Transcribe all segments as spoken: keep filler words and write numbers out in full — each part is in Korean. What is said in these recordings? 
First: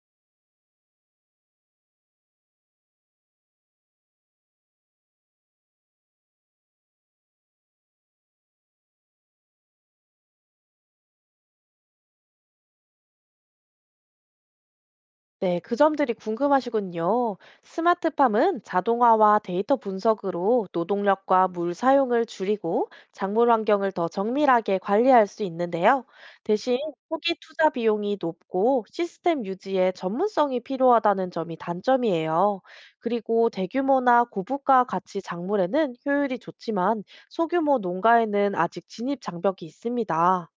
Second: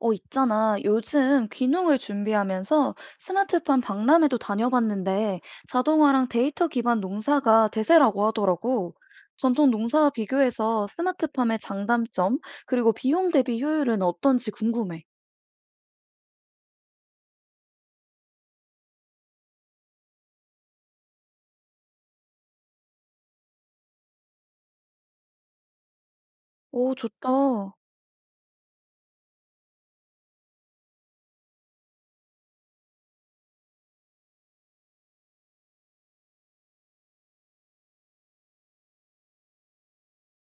어, 있잖아. 요즘 귀농을 준비하면서 스마트팜 박람회도 다녀봤는데 자동화랑 데이터 기반 농사가 대세라고 하더라고. 전통 농사와 비교해서 스마트팜의 장단점, 그리고 비용 대비 효율은 어떤지 궁금해. 네, 그 점들이 궁금하시군요. 스마트팜은 자동화와 데이터 분석으로 노동력과 물 사용을 줄이고 작물 환경을 더 정밀하게 관리할 수 있는데요. 대신 오, 좋다. 초기 투자 비용이 높고 시스템 유지에 전문성이 필요하다는 점이 단점이에요. 그리고 대규모나 고부가 가치 작물에는 효율이 좋지만 소규모 농가에는 아직 진입 장벽이 있습니다.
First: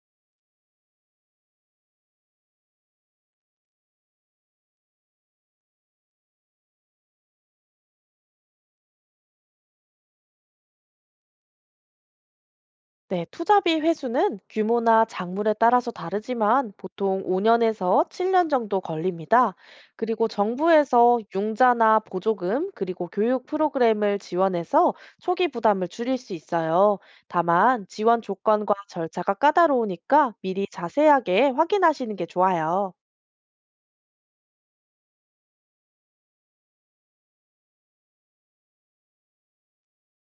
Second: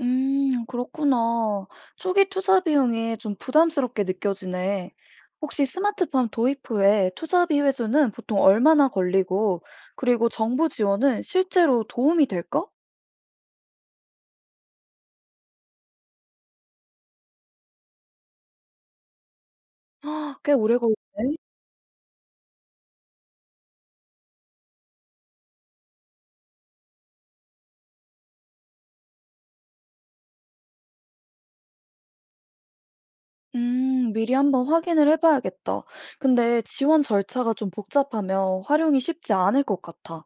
음, 그렇구나. 초기 투자 비용이 좀 부담스럽게 느껴지네. 혹시 스마트팜 도입 후에 투자비 회수는 보통 얼마나 걸리고, 그리고 정부 지원은 실제로 도움이 될까? 네, 투자비 회수는 규모나 작물에 따라서 다르지만 보통 오 년에서 칠 년 정도 걸립니다. 그리고 아, 꽤 오래 정부에서 걸리네. 융자나 보조금, 그리고 교육 프로그램을 지원해서 초기 부담을 줄일 수 있어요. 다만 지원 조건과 절차가 까다로우니까 미리 자세하게 확인하시는 게 좋아요. 음, 미리 한번 확인을 해봐야겠다. 근데 지원 절차가 좀 복잡하며 활용이 쉽지 않을 것 같아.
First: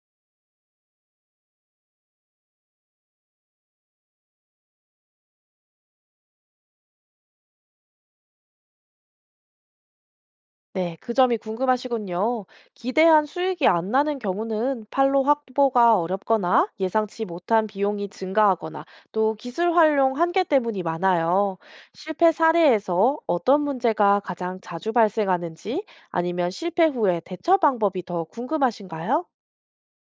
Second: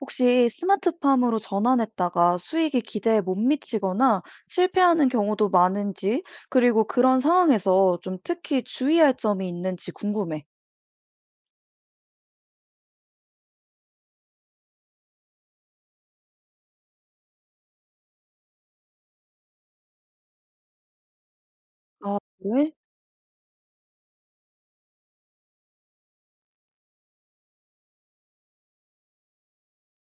혹시 스마트팜으로 전환했다가 수익이 기대에 못 미치거나 실패하는 경우도 많은지, 그리고 그런 상황에서 좀 특히 주의할 점이 있는지 궁금해. 네, 그 점이 궁금하시군요. 기대한 수익이 안 나는 경우는 판로 확보가 어렵거나 예상치 못한 비용이 증가하거나 또 기술 활용 한계 때문이 많아요. 아, 실패 왜? 사례에서 어떤 문제가 가장 자주 발생하는지 아니면 실패 후에 대처 방법이 더 궁금하신가요?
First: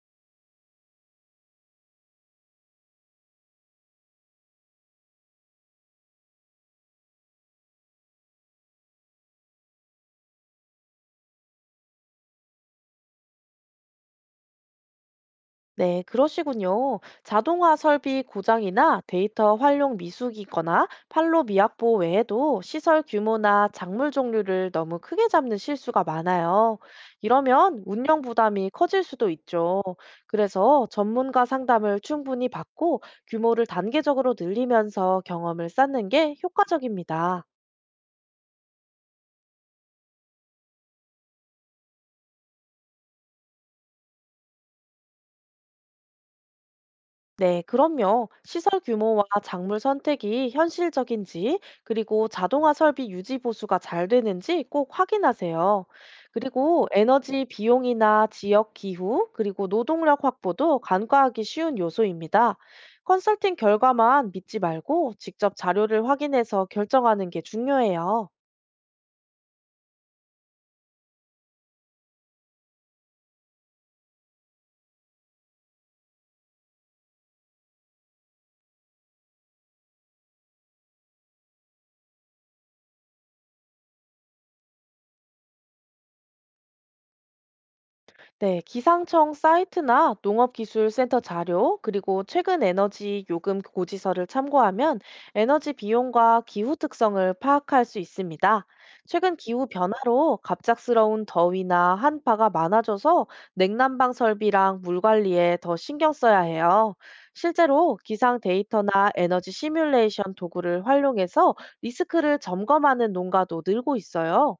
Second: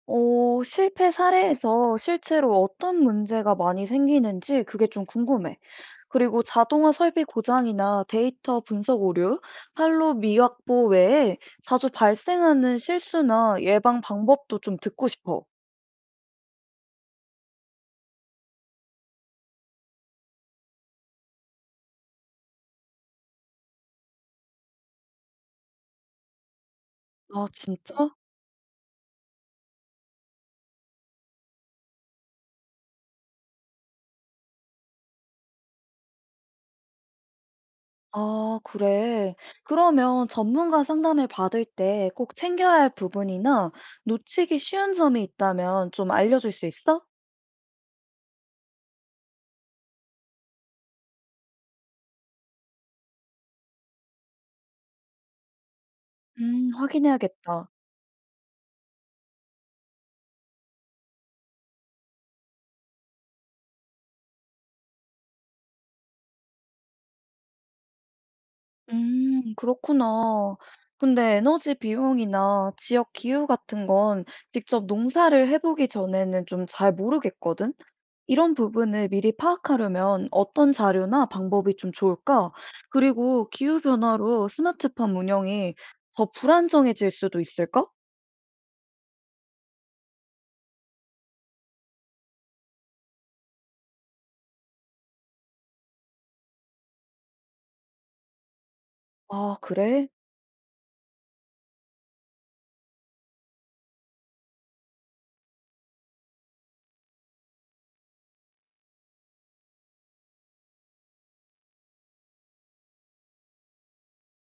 어, 실패 사례에서 실제로 어떤 문제가 많이 생기는지 그게 좀 궁금해. 그리고 자동화 설비 고장이나 데이터 분석 오류, 판로 미확보 외에 자주 발생하는 실수나 예방 방법도 좀 듣고 싶어. 네, 그러시군요. 자동화 설비 고장이나 데이터 활용 미숙이거나 판로 미확보 외에도 시설 규모나 작물 종류를 너무 크게 잡는 실수가 많아요. 아, 이러면 진짜? 운영 부담이 커질 수도 있죠. 그래서 전문가 상담을 충분히 받고 규모를 단계적으로 늘리면서 경험을 쌓는 게 효과적입니다. 아, 그래. 그러면 전문가 상담을 받을 때 꼭 챙겨야 할 부분이나 놓치기 쉬운 점이 있다면 좀 알려줄 수 있어? 네, 그럼요. 시설 규모와 작물 선택이 현실적인지, 그리고 자동화 설비 유지 보수가 잘 되는지 꼭 확인하세요. 음, 그리고 에너지 확인해야겠다. 비용이나 지역 기후, 그리고 노동력 확보도 간과하기 쉬운 요소입니다. 컨설팅 결과만 믿지 말고 직접 자료를 확인해서 결정하는 게 중요해요. 음, 그렇구나. 근데 에너지 비용이나 지역 기후 같은 건 직접 농사를 해보기 전에는 좀 잘 모르겠거든? 이런 부분을 미리 파악하려면 어떤 자료나 방법이 좀 좋을까? 그리고 기후 변화로 스마트팜 운영이 더 불안정해질 수도 있을까? 네, 기상청 사이트나 농업기술센터 자료, 그리고 최근 에너지 요금 고지서를 참고하면 에너지 비용과 기후 특성을 파악할 수 있습니다. 최근 아, 기후 그래? 변화로 갑작스러운 더위나 한파가 많아져서 냉난방 설비랑 물 관리에 더 신경 써야 해요. 실제로 기상 데이터나 에너지 시뮬레이션 도구를 활용해서 리스크를 점검하는 농가도 늘고 있어요.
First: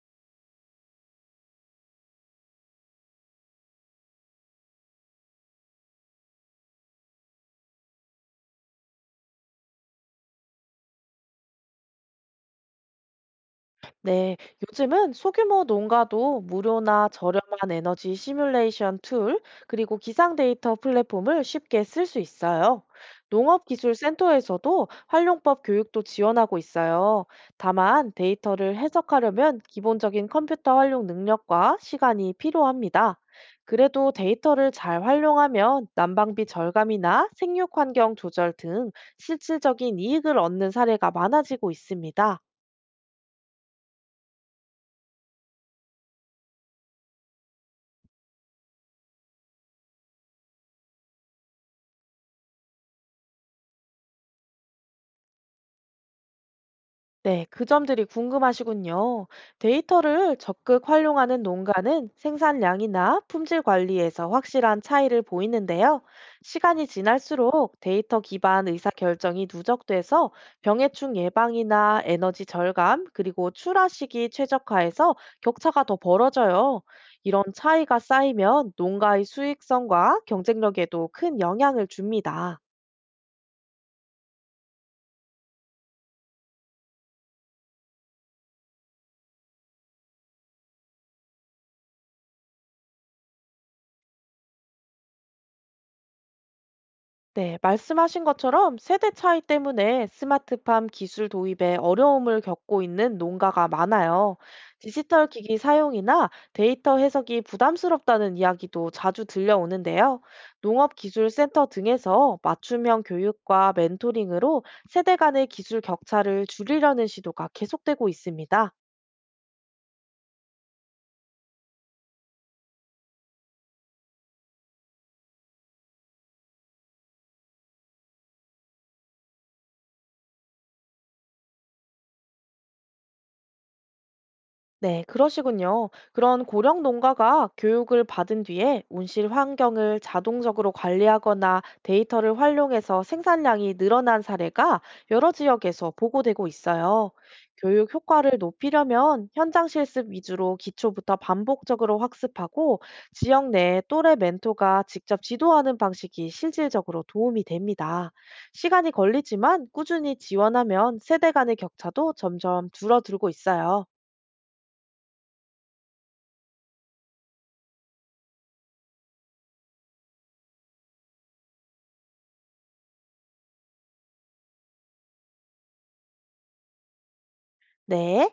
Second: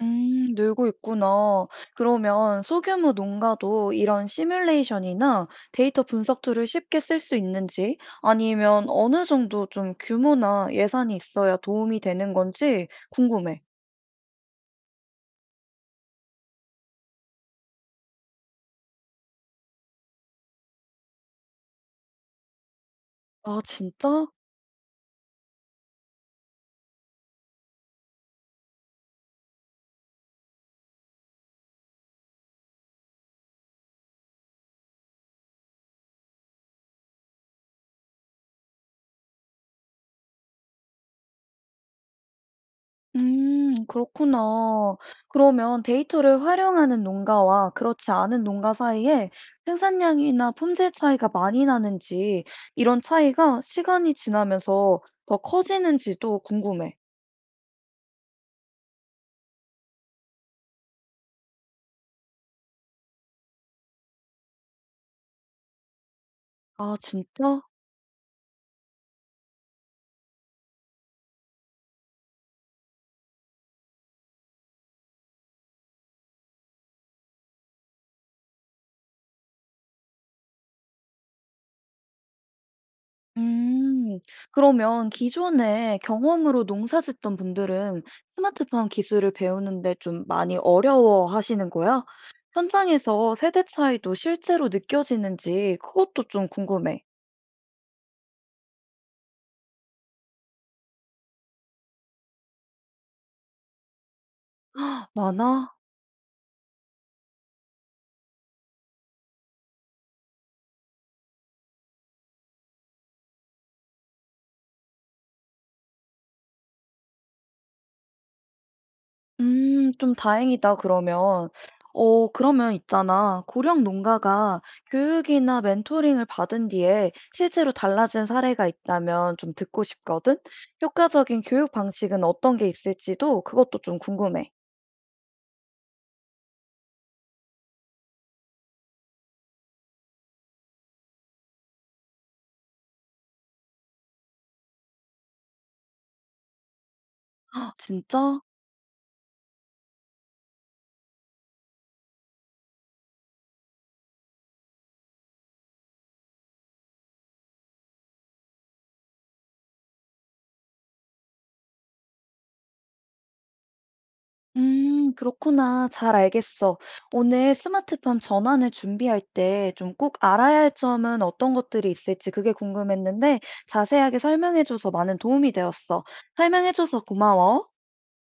음, 늘고 있구나. 그러면 소규모 농가도 이런 시뮬레이션이나 데이터 분석 툴을 쉽게 쓸 수 있는지, 아니면 어느 정도 좀 규모나 예산이 있어야 도움이 되는 건지 궁금해. 네, 요즘은 소규모 농가도 무료나 저렴한 에너지 시뮬레이션 툴, 그리고 기상 데이터 플랫폼을 쉽게 쓸 수 있어요. 아, 진짜? 농업기술센터에서도 활용법 교육도 지원하고 있어요. 다만 데이터를 해석하려면 기본적인 컴퓨터 활용 능력과 시간이 필요합니다. 그래도 데이터를 잘 활용하면 난방비 절감이나 생육 환경 조절 등 실질적인 이익을 얻는 사례가 많아지고 있습니다. 음, 그렇구나. 그러면 데이터를 활용하는 농가와 그렇지 않은 농가 사이에 생산량이나 품질 차이가 많이 나는지, 이런 차이가 시간이 지나면서 더 커지는지도 궁금해. 네, 그 점들이 궁금하시군요. 데이터를 적극 활용하는 농가는 생산량이나 품질 관리에서 확실한 차이를 보이는데요. 시간이 아, 진짜? 지날수록 데이터 기반 의사결정이 누적돼서 병해충 예방이나 에너지 절감, 그리고 출하 시기 최적화에서 격차가 더 벌어져요. 이런 차이가 쌓이면 농가의 수익성과 경쟁력에도 큰 영향을 줍니다. 음. 그러면 기존에 경험으로 농사 짓던 분들은 스마트팜 기술을 배우는데 좀 많이 어려워하시는 거야? 현장에서 세대 차이도 실제로 느껴지는지 그것도 좀 궁금해. 네, 말씀하신 것처럼 세대 차이 때문에 스마트팜 기술 도입에 어려움을 겪고 있는 농가가 많아요. 디지털 기기 많아? 사용이나 데이터 해석이 부담스럽다는 이야기도 자주 들려오는데요. 농업기술센터 등에서 맞춤형 교육과 멘토링으로 세대 간의 기술 격차를 줄이려는 시도가 계속되고 있습니다. 음, 좀 다행이다, 그러면. 어, 그러면 있잖아. 고령 농가가 교육이나 멘토링을 받은 뒤에 실제로 달라진 사례가 있다면 좀 듣고 싶거든? 효과적인 교육 방식은 어떤 게 있을지도 그것도 좀 궁금해. 네, 그러시군요. 그런 고령 농가가 교육을 받은 뒤에 온실 환경을 자동적으로 관리하거나 데이터를 활용해서 생산량이 늘어난 사례가 여러 지역에서 보고되고 있어요. 교육 효과를 진짜? 높이려면 현장 실습 위주로 기초부터 반복적으로 학습하고 지역 내 또래 멘토가 직접 지도하는 방식이 실질적으로 도움이 됩니다. 시간이 걸리지만 꾸준히 지원하면 세대 간의 격차도 점점 줄어들고 있어요. 음, 그렇구나. 잘 알겠어. 오늘 스마트팜 전환을 준비할 때 좀 꼭 알아야 할 점은 어떤 것들이 있을지 그게 궁금했는데 자세하게 설명해줘서 많은 도움이 되었어. 설명해줘서 고마워. 네.